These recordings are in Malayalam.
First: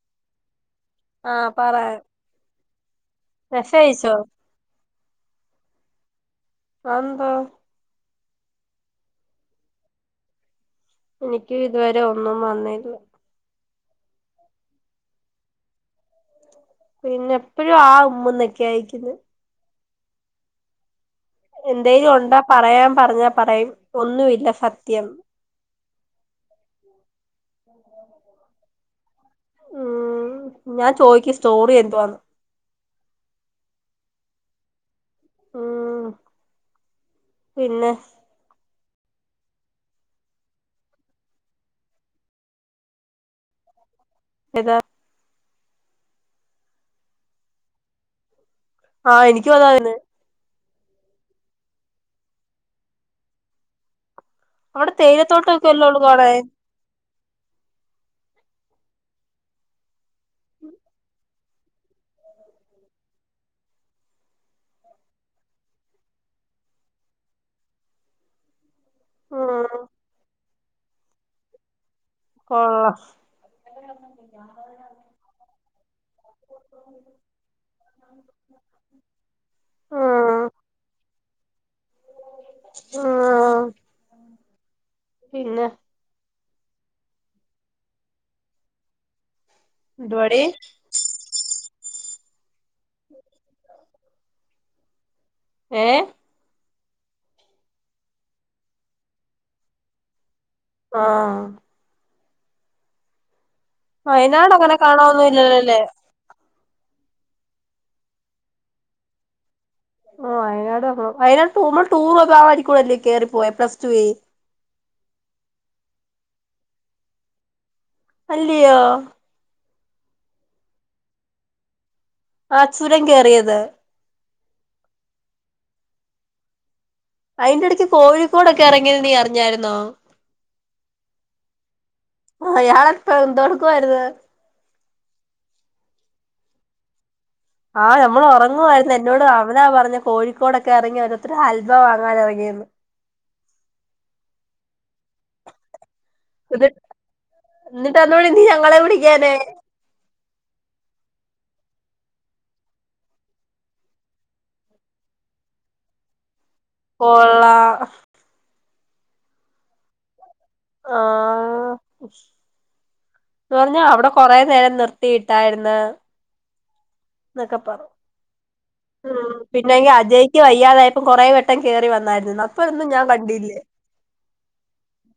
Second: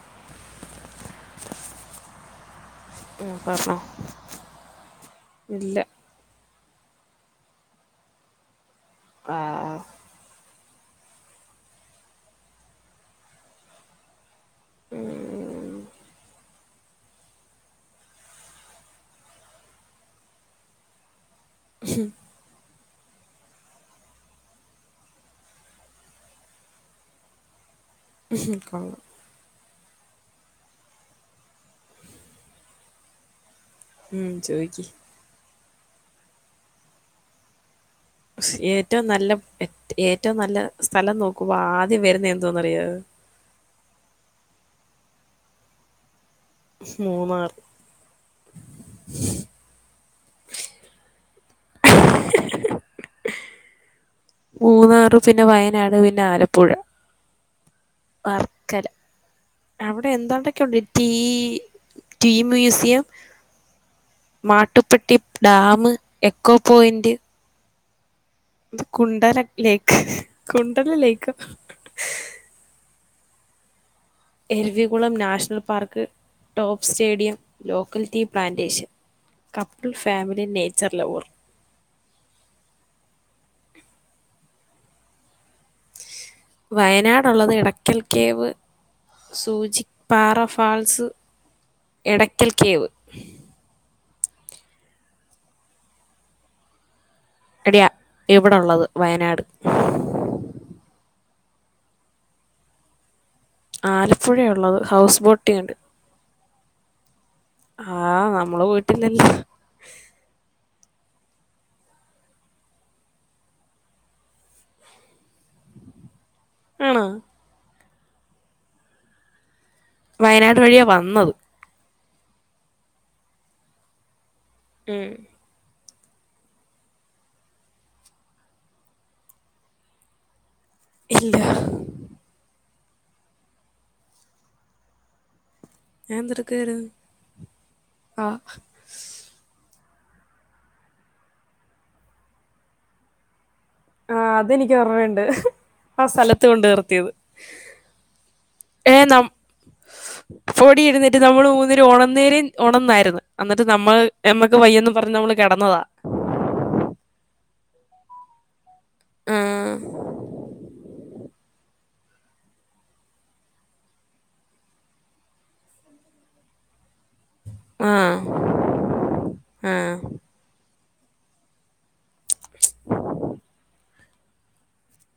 [inaudible] ആ പറേ ഉ പർഞ്ഞോ ഇല്ല അതെന്താ ആ എനിയ്ക്കും ഇതുവരെ ഒന്നും വന്നീല്ല ഉം പിന്നെ എപ്പഴും ആ ഉമ്മന്നൊക്കെയാ അയക്കുന്നെ എന്തേലും ഒണ്ടാ പറയാം പറഞ്ഞാ പറയും ഒന്നവില്ല സത്യം ഉഹും ഉം ഞാൻ ചോയ്ക്ക സ്റ്റോറി യെന്തുവാണ് ഉം ചോയ്ക്കി ഉം പിന്നെ ഏറ്റവും നല്ല ഏറ്റവും നല്ല സ്ഥലം നോക്കുമ്പോ ആദ്യം വരുന്ന എന്തോന്ന് അറിയാവേ ഏത മൂന്നാറ് ആ എനിക്കും അതാ വരുന്ന് അവിടെ മൂന്നാറ് പിന്നെ തേയിലത്തോട്ടൊക്കെ അല്ലേ വയനാട് ഉള്ളൂ പിന്നെ കാണാൻ ആലപ്പുഴ വർക്കല അവിടെ എന്തോണ്ടൊക്കെണ്ട് tea tea museum Mattupetty dam echo point Kundala ഉം ലേക്ക് കുണ്ടല ലേക്കെ കൊള്ളാം Eravikulam national park top stadium locality plantation couple family nature lover ആഹ് പിന്നെ വയനാടുള്ളത് ഇടക്കൽ കേവ് സൂചി പാറ എന്തുവാടി ഫാൾസ് എടയ്ക്കൽ കേവ് ഏ എടിയാ ഇവിടെള്ളത് വയനാട് ആ വയനാട് അങ്ങനെ ആലപ്പുഴയുള്ളത് ഹൗസ് ബോട്ടിംഗ് കാണൊന്നുംല്ലല്ലോല്ലേ ആനമ്മള് വീട്ടിൽ തന്നെ ഓ വയനാട് വന്ന വയനാട്പോവുബോ ടൂർക്കെ ആ വായിക്കൂടെല്ലേ കേയറിപ്പോയ പ്ലസ് ടു വേ ആണേ അല്ലയെ വയനാട് വഴിയാ വന്നത് ആ ചുരം കേയറിയത് ഉം അയിന്റെ ഇടക്ക് കോഴിക്കോടൊക്കെ ഇറങ്ങിത് നീ അറിഞ്ഞായിരുന്നോ ഇല്ല അയാളെപ്പേ എന്ധെടുക്കായിരുന്നു ഞാൻ എന്ധെടുക്കായിരുന്നു ആനമ്മൾ ഉറങ്ങുവമായിരുന്നു എന്നോട് അവനാ പറഞ്ഞ കോഴിക്കോടൊക്കെ ഇറങ്ങി ഓരോത്തരു ആൽവ വാങ്ങാൻ ഇറങ്ങിന്ന് ആ അതെനിക്ക് ഒർമ്മുണ്ട് അ സ്ഥലത്ത് കൊണ്ട് നിർത്തിയത് അയിന് ഞങ്ങളെ ഏ വിളിക്കാനേ നം പൊടി ഇടുന്നിട്ട് നമ്മള് ഉന്നിന് ഓണനേര ഒണന്നായിരുന്നു എന്നിട്ട് നമ്മൾ ഞമ്മക്ക് വയ്യന്ന് പറഞ്ഞ് നമ്മ കിടന്നതാ [inaudible] പോള്ള ആ ആ എന്ന് പറഞ്ഞാ അവിടെ കൊറെ നേരം നിർത്തിയിട്ടായിരിന്ന് നെക്കെ ആ പറഞ്ഞ് മ് ആ പിന്നെ ഇ അജയ്ക്ക് വയ്യാതായി ഇപ്പം കൊറെേ വെട്ടം കേയറി വന്നായിരുന്നു അപ്പൊന്നും ഞാൻ കണ്ടില്ലേ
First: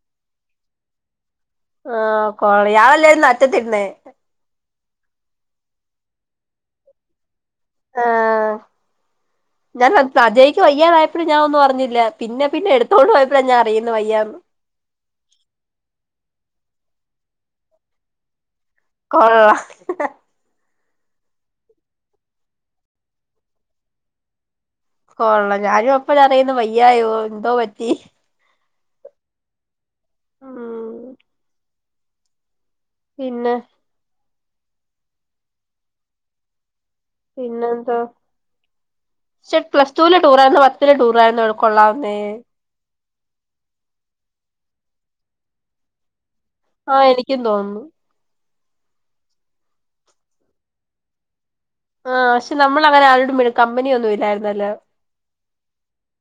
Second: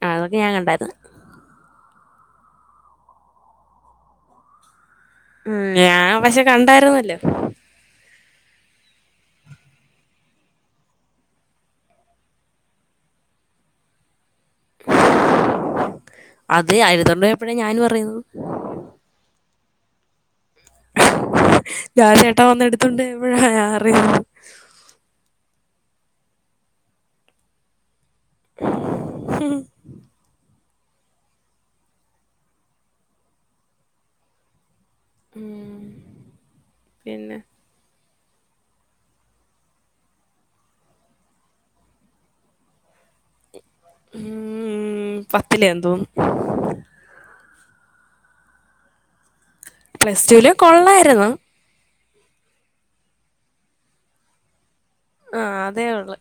അ അതൊക്കെ ഞാൻ കണ്ടായിരുന്നു ആ കോളി ആളല്ലേയിരുന്നു അറ്റത്തിരുന്നേ മ്മ് ഞാൻ പക്ഷെ കണ്ടായിരുന്നല്ലോ ആ ഞാൻ സജയ്ക്ക് വയ്യാതായപ്പൊളും ഞാൻ ഒന്നും അറിഞ്ഞില്ല പിന്നെ പിന്നെ എടുത്തോണ്ട് പോയപ്പൊളാ ഞാൻ അറിണേ വയ്യാന്ന് അതെ [unintelligible] പോയപ്പോഴാണ് ഞാനും അറിയ്ന്ന് കൊള്ളാം ഞാൻ ചേട്ടൻ വന്നെട്ത്തുണ്ടോയപ്പയാ കൊള്ള ഞാനും അപ്പഴാ അറിയ്ന്ന് വയ്യായോ എന്തോ പറ്റി ഹ് ഹ് ഉം പിന്നെ മ്മ് പിന്നെന്തോ ക്ഷെ പ്ലസ്ടൂലെ ടൂറായ്ര്ന്നോ പത്തിലെ ടൂറായിരുന്നോ കൊള്ളാവുന്നേ മ്മ് പത്തിേലെയെന്ന് തോന്നു ആ എനിക്കും തോന്നുന്നു പ്ലസ്ടൂല് കൊള്ളായ്ര്ന്നു ആ പക്ഷെ നമ്മളങ്ങനെ ആരോടും കമ്പന്യൊന്നും ഇല്ലായ്ര്ന്നല്ലോ ആഹ് അതേ ഒള്ള്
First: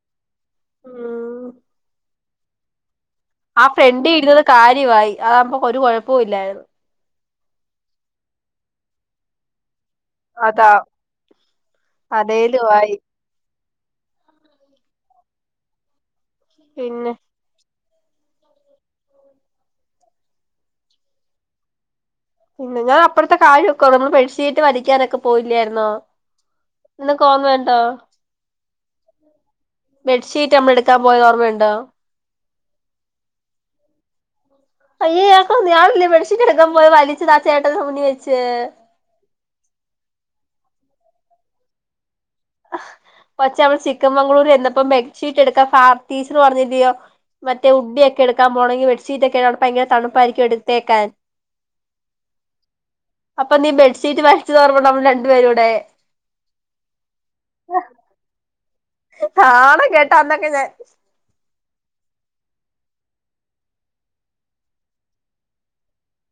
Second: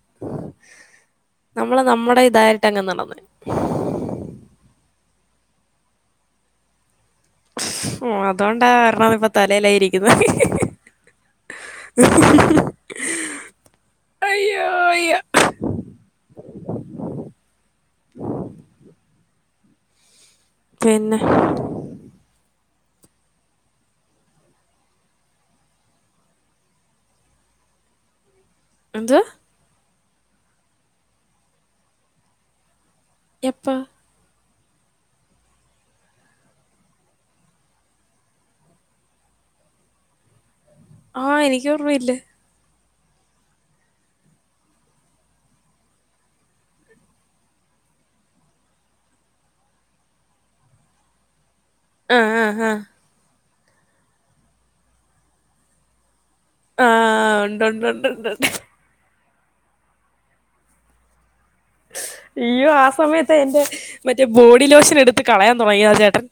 ഉം നമ്മള് നമ്മുടെഇതായിട്ടങ്ങ് നടന്ന് ആ ഫ്രണ്ടീ ഇരുന്നത് കാര്യവായി. അതാവുമ്പോ ഒരു കൊഴപ്പവു ഇല്ലായിര്ന്ന്. ഉം അതോണ്ടാ കാരണം ഇപ്പോ തലേലായിരി ക്ക്ന്ന അതാ അതേലും ആയി അയ്യോ വയ്യ പിന്നെ പിന്നെ പിന്നെ ഞാൻ അപ്പഴ്ത്തെ കാര്യൊക്കെ [unintelligible] നമ്മള് ബെഡ്ഷീറ്റ് വലിക്കാനൊക്കെ പോയില്ലായ്ര്ന്നോ. നിനക്കോർമയുണ്ടോ? എന്ത് ബെഡ്ഷീറ്റ് അമ്മളെട്ക്കാൻ പോയത് ഓർമ്മയുണ്ടോ? എപ്പ? അയ്യേ ഇയാക്കോ ഇയാളല്ലേ ബഡ്ഷീറ്റെട്ക്കാൻ പോയ് വലിച്ചത് ആ ചേട്ടൻ്റെ മുന്നീവെച്ച്. ആഹ് എനിക്കോർമ്മയില്ല. കൊച്ചേ നമ്മള് ചിക്കൻമംഗ്ളൂര് ചെന്നപ്പം ബെഡ്ഷീറ്റെടുക്കാ ഫാ ത്തി ടീച്ചർ പറ്ഞ്ഞില്ലെയോ മറ്റേ ഉഡിയൊക്കെ എടുക്കാൻ പോണെങ്കി ബെഡ്ഷീറ്റൊക്കെ അവ്ടെ ഭയ്ങ്കര തണുപ്പായിര്ക്കും എടുത്തേക്കാൻ ആഹ് ആഹ് ഹാ അപ്പൊ നീ ബെഡ്ഷീറ്റ് വലിച്ചതോർമണ്ടോ നമ്മൾ രണ്ട് പേരൂടെ. ആഹ് ഉണ്ട് ഉണ്ട് ഉണ്ട് ഉണ്ട്ണ്ട്. ന്നാണം കെട്ടന്നക്കെ ഞാൻ അയ്യോ ആ സമയത്താ എന്റെ മറ്റേ ബോഡി ലോഷൻ എടുത്ത് കളയാൻ തൊടങ്ങിയതാ ചേട്ടൻ.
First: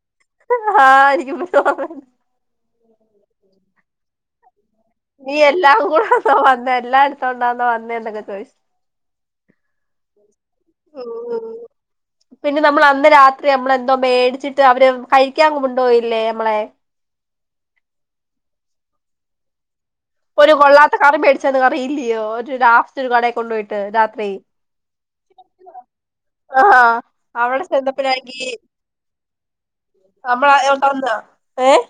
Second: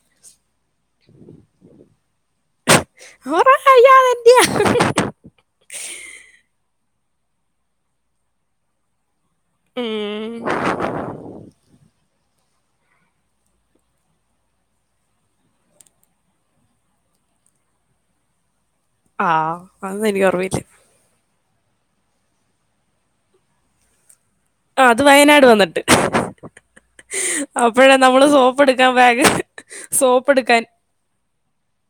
ആഹ് എനിക്ക് [unintelligible] ഓർമയ്ണ്ട്. [unintelligible] അയ്യോ അതെൻ്റിയാ. നീ എല്ലാം കൂടെന്നോ വന്നേ എല്ലാം എട്ത്തോണ്ടാണോ വന്നേ ന്നൊക്കെ ചോയ്ച്ച്. ഉം. ഓ [unintelligible] പിന്നെ നമ്മൾ അന്ന് രാത്രി നമ്മളെന്തോ മേട്ച്ചിട്ട് അവര് കഴിക്കാൻ കൊണ്ടോയില്ലേ മ്മളെ ആഹ് അതൊന്നും എനിക്കോറ്മയില്ല ച്ചെത് അറിയില്യോ ഒരു ലാസ്റ്റ് ഒരു കടേ കൊണ്ടോയിട്ട് രാത്രി ആഹ് അത് വയനാട് വന്ന്ട്ട് ആഹ് അവ്ടെ ചെന്നപ്പയാങ്കി സോപ്പ് എടുക്കാൻ ബാഗ് സോപ്പ് നമ്മളെ [unintelligible] ഏഹ്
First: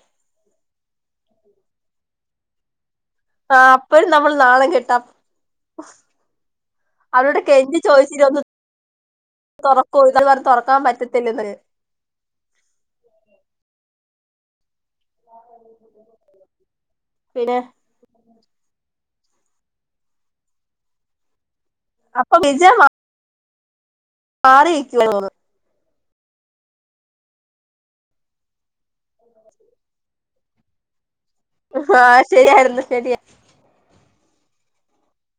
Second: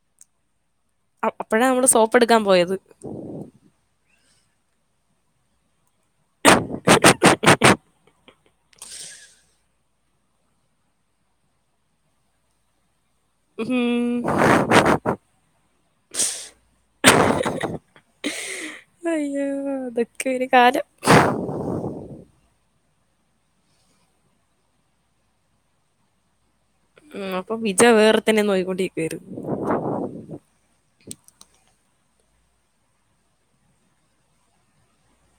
അഹ് അപ്പഴാ നമ്മള് സോപ്പെടുക്കാൻ പോയത് ആഹ് അപ്പഴും നമ്മള് നാണം കെട്ടാ അവരോട് കെഞ്ചി ചോയിച്ചില്ലേ ഒന്ന് തൊറക്വോ [unintelligible] പറ [unintelligible] തൊറക്കാൻ പറ്റത്തില്ലെന്ന് മ്ഹ് പിന്നെ അയ്യോ അതൊക്കെ ഒരു കാലം അപ്പൊ വിജ വാ ആറെ [unintelligible] തോന്ന് ഉം അപ്പൊ വിജ വേറെരുത്തനെ നോയിക്കൊണ്ടിക്കുവാര്ന്ന് ആഹ്ഹ ശരിആരുന്നു ശരിയ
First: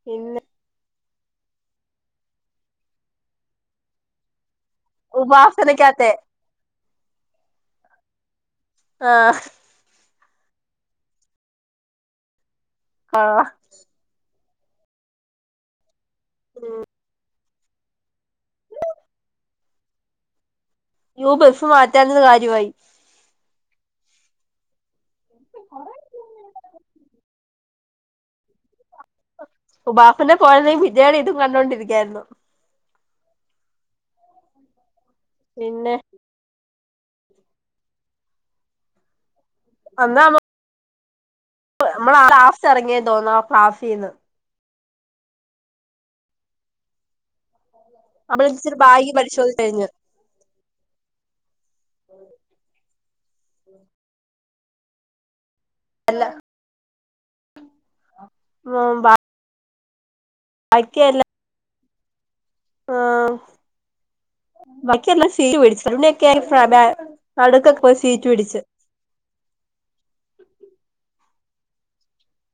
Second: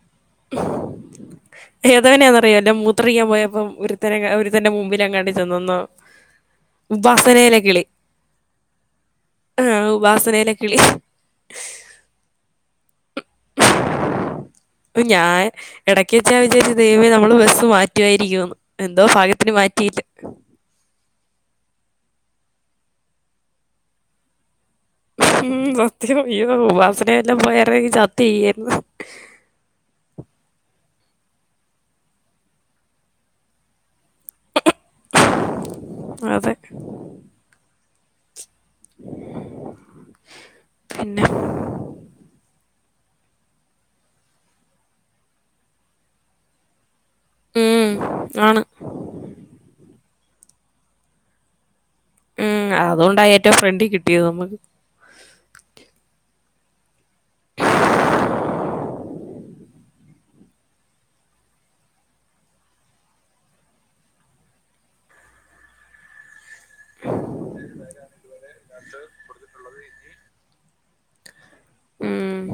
പിന്നെ ഏതവനന്നറിയല്ലോ മൂത്രോയിക്കാൻ പോയപ്പം ഒരുത്തനെ ക ഒരു തന്റെ മുമ്പിലെങ്ങാണ്ട് ചെന്നന്നോ ഉപാസനക്കാത്തെ ഉപാസനയിലെ കിളി ആഹ് ഉപാസനെലെ കിളി അഹ് പ്പ് ഞാൻ എടക്ക്‌ച്ചാ വിചാരിച്ചത് ദൈമേ നമ്മള് ബസ് മറ്റുവാരിക്കു എന്തോ ഭാഗ്യത്തിന് മാറ്റിയില്ല യ്യോ ബസ് മാറ്റാഞ്ഞത് കാര്യവായി ഉം സത്യവാ യ്യോ ഉപാസനഎല്ലാം പോയാരുന്നെങ്കിൽ ചത്ത്‌ ചെയ്യാരുന്നു ഉപാസനെ പോയാരുന്നെങ്കിൽ വിജയ്ടെ ഇതും കണ്ടോണ്ടിരിക്കായിരുന്നു പിന്നെ അതെ അന്നേ ആവോ പിന്നെ നമ്മളാ ലാസ്റ്റ് ഇറങ്ങിയേ തോന്നു ആ ക്ലാസ്സീന്ന് ഉം ഉം ആണ് അബളിച്ചിരി ബായ് പരിശോധന കഴിഞ്ഞ് ഉം അതോണ്ടാ ഏറ്റവും ഫ്രണ്ടി കിട്ടിയത് ന്ന് അല്ല ഉം ബ ആയിക്കെ എല്ല ആഹ് ബാക്കി എല്ലാം സീറ്റ്പിടിച്ചു പിന്നൊക്കെയ പ്പതാ നടുക്കൊക്കെ പോയി സീറ്റ് പിടിച്ച് ഉം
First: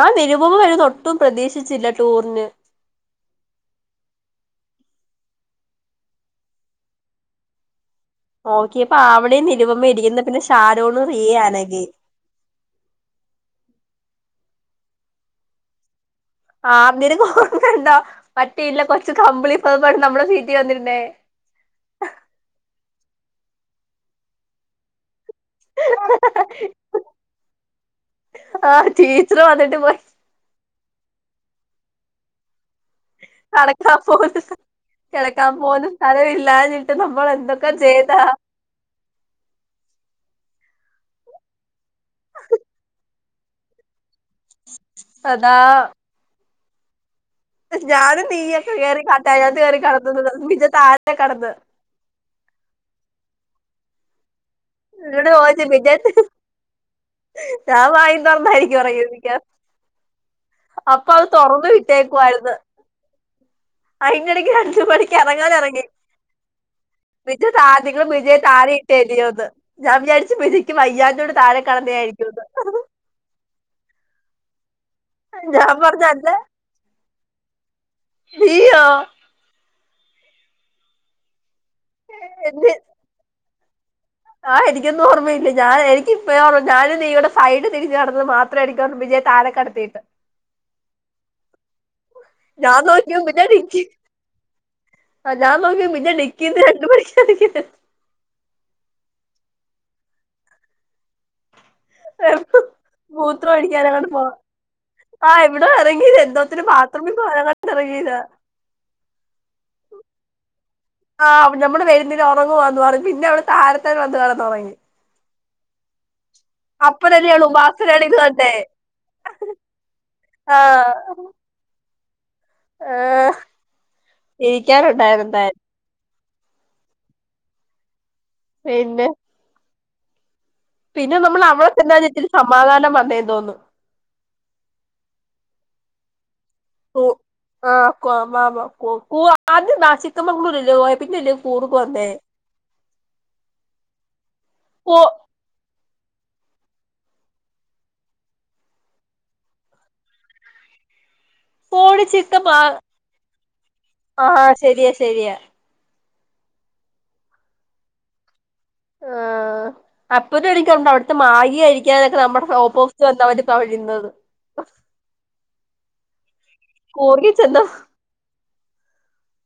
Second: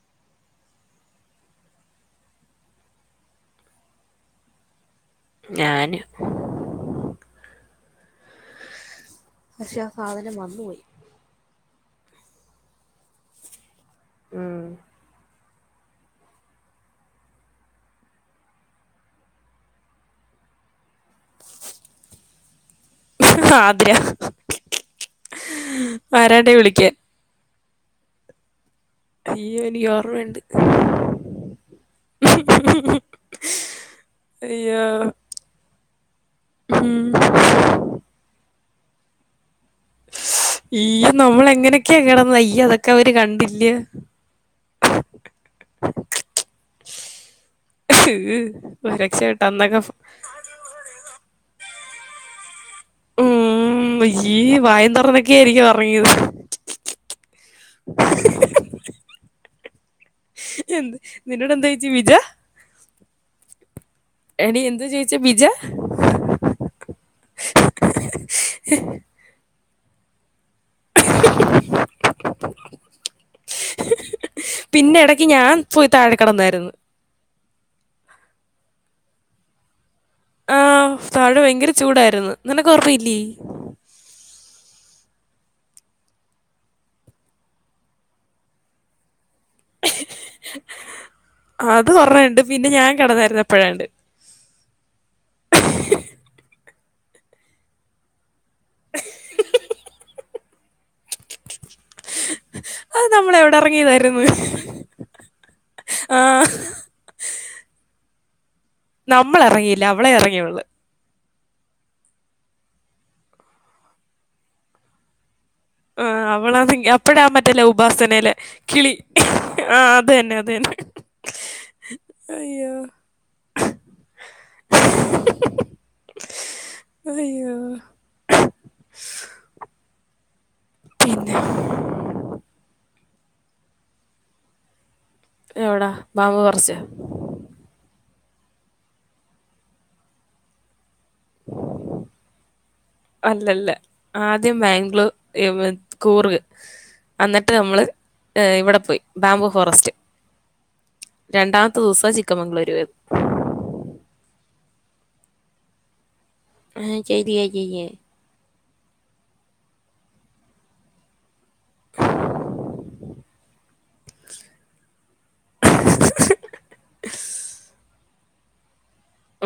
ആഹ് നിരുപമ വരൂന്ന് ഒട്ടും പ്രതീക്ഷിച്ചില്ല ടൂറിന് ഞാനും നോക്കിയപ്പ ആവണീം പക്ഷെ ആ നിരുപമേം ഇരിക്കുന്നു സാധനം പിന്നെ വന്നുപോയി ഷാരോണും റിയേം അനഘേ ഉം ആഹ് അന്നേരം ക്ക്‌ ഓർമ്മയൊണ്ടോ മറ്റേ ഇല്ലെ കൊച്ച് കമ്പിളിപ്പൊതപ്പുമായിട്ട് നമ്മടെ സീറ്റി വന്നിരുന്നേ ആതിരാ വരാണ്ടേ വിളിക്കാൻ ആ [unintelligible] അയ്യോ എനിക്ക് ഓർമ്മയുണ്ട് അണക്കാ പോ [unintelligible] അയ്യോ കെടക്കാൻ പോലും സ്ഥലം ഇല്ലാഞ്ഞിട്ട് നമ്മൾ എന്തൊക്കെ ചെയ്താ ഇയ്യ നമ്മളെ എങ്ങനെക്കെയാ കെടന്നെ ഇയ്യ അതൊക്കെ അവരെ കണ്ടില്ലയോ അതാ [inaudible] ഞാൻ നീയക്കെ കയറി കാട്ട രക്ഷപ്പെട്ട് അതിനകത്ത് കയറി അന്നൊക്കെ കിടന്ന ബിജത്ത് താഴെ കിടന്ന് ഉം അയ്യേ എന്നോട് പോച്ച ബജത്ത് ഞാൻ വായും തുറന്ന് ആയിരിക്കും ഉറങ്ങിയത് മിക്കവാറും എന്ത് അപ്പൊ അത് നിന്നോട് എന്താ തുറന്ന് ചോദിച്ചു ബിജ വിട്ടേക്കുവമായിരുന്നു അയിന്റെ ഇടയ്ക്ക് എടി ആഞ്ചു എന്താ മണിക്ക് ചോദിച്ച ബിജ ഇറങ്ങാന ഇറങ്ങി വിജയ താതിക്കളും വിജയ താഴെയിട്ടേ അല്ലയോന്ന് ഞാൻ വിചാരിച്ചു വിരിക്ക [unintelligible] വയ്യാഞ്ഞോണ്ട് താഴെ കടന്ന ആയിരിക്കുന്ന് പിന്നെ ഇടക്ക് ഞാൻ പോയി താഴെ കടന്നായിരുന്നു നീയോ ആഹ് താഴെ ഭയങ്കര ചൂടായിരുന്നു നിനക്ക് ഓർമയില്ലേ ആഹ്‌ എനിക്കന്നും ഓർമ്മയില്ല ഞാ എക്കിപ്പ ഓമ്മ ഞാനീ ഇവിടെ സൈഡ് തിരിച്ച് നടന്നത് മാത്രം എക്ക് ഓർമ്മ താഴെക്കടത്തിട്ട് അത് ഓർമ്മയുണ്ട് [unintelligible] പിന്നെ ഞാൻ നോക്കി കിടന്നായിരുന്നു പിന്നടിക്കി അപ്പോഴാണ്ട് [unintelligible] [unintelligible] [unintelligible] അത് നമ്മൾ എവിടെ മൂത്രവോഴിക്കാനെങ്ങണ്ടു ഇറങ്ങിയതായിരുന്നു പോവാ ആഹ എവിടാ ഇറങ്ങിയത് ആ എന്താത്തിന് ബാത്‌റൂമിൽ പോകാൻ ഇറങ്ങിയത നമ്മള ഇറങ്ങിയില്ല അവളെ ഇറങ്ങിയള്ളു ആഹ് നമ്മള് വരുന്നന് ഉറങ്ങുവാന്ന് പറഞ്ഞ് പിന്നെ അവിടെ താഴത്തേന് വന്ന് കെടന്ന് ഒറങ്ങി. ആഹ് അവളാന്നെങ്കി അപ്പഴാ മറ്റെ ലവ് ബാസിനാണ് ഇത് ഉപാസനയിലെ കണ്ടേ കിളി ആഹ് അത് തന്നെ. അതന്നെ ആഹ് പി കെ ആർ ഉണ്ടായിരുന്നെന്തായാലും. അയ്യോ പിന്നെ പിന്നെ നമ്മൾ അവടെ ചെന്നാ [unintelligible] സമാധാനം വന്നേ തോന്നു. എവിടാ ബാ [unintelligible] കു ആഹ് കൊ മാ മൊ കൊ കു ആദ്യം ദാ ചിക്കമഗ്ലൂരു അല്ലെ പോയത് അല്ലല്ല ആദ്യം കോ ബാംഗ്ലൂ [unintelligible] കൂർ എന്നിട്ട് നമ്മള് ഇവിടെ പോയി ബാംബു ഫോറസ്റ്റ്. രണ്ടാമത്തെ കോഴി ദിവസാ ചിക്കൻ മാ ചിക്കമംഗളൂരു പോയത്. ആഹ് ശരിയാ ശരിയാ. ആഹ് ചെരിയാ ചെയാ ആ അപ്പതും എനിക്കൊണ്ട് അവിടുത്തെ മാഗി കഴിക്കാനൊക്കെ നമ്മടെ ഓപ്പോസിറ്റ് വന്നവൻ്റെ [unintelligible] നിന്നത്.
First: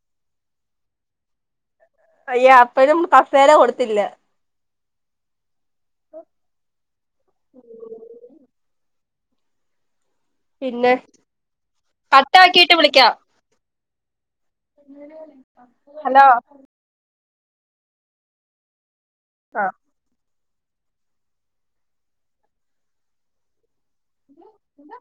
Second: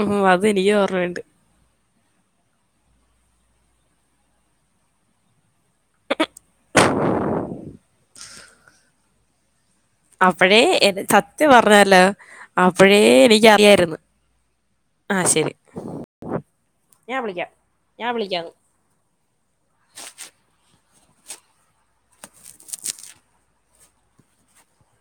ഉം അത് എനിക്ക് ഓർമയ്ണ്ട്. അയ്യ അപ്പഴും കസേല കൊടുത്തില്ല. അപ്പഴേ പിന്നെ ഇത് സത്യം പറഞ്ഞാലോ കട്ടാക്കിയിട്ട് അപ്പഴേ വിളിക്കാം എനിക്ക് അറിയായിര്ന്ന്. ഹലോ ഞാൻ വിളിക്കാം ഞാൻ വിളിക്കാംന്ന്. ആഹ് എ എന്താ.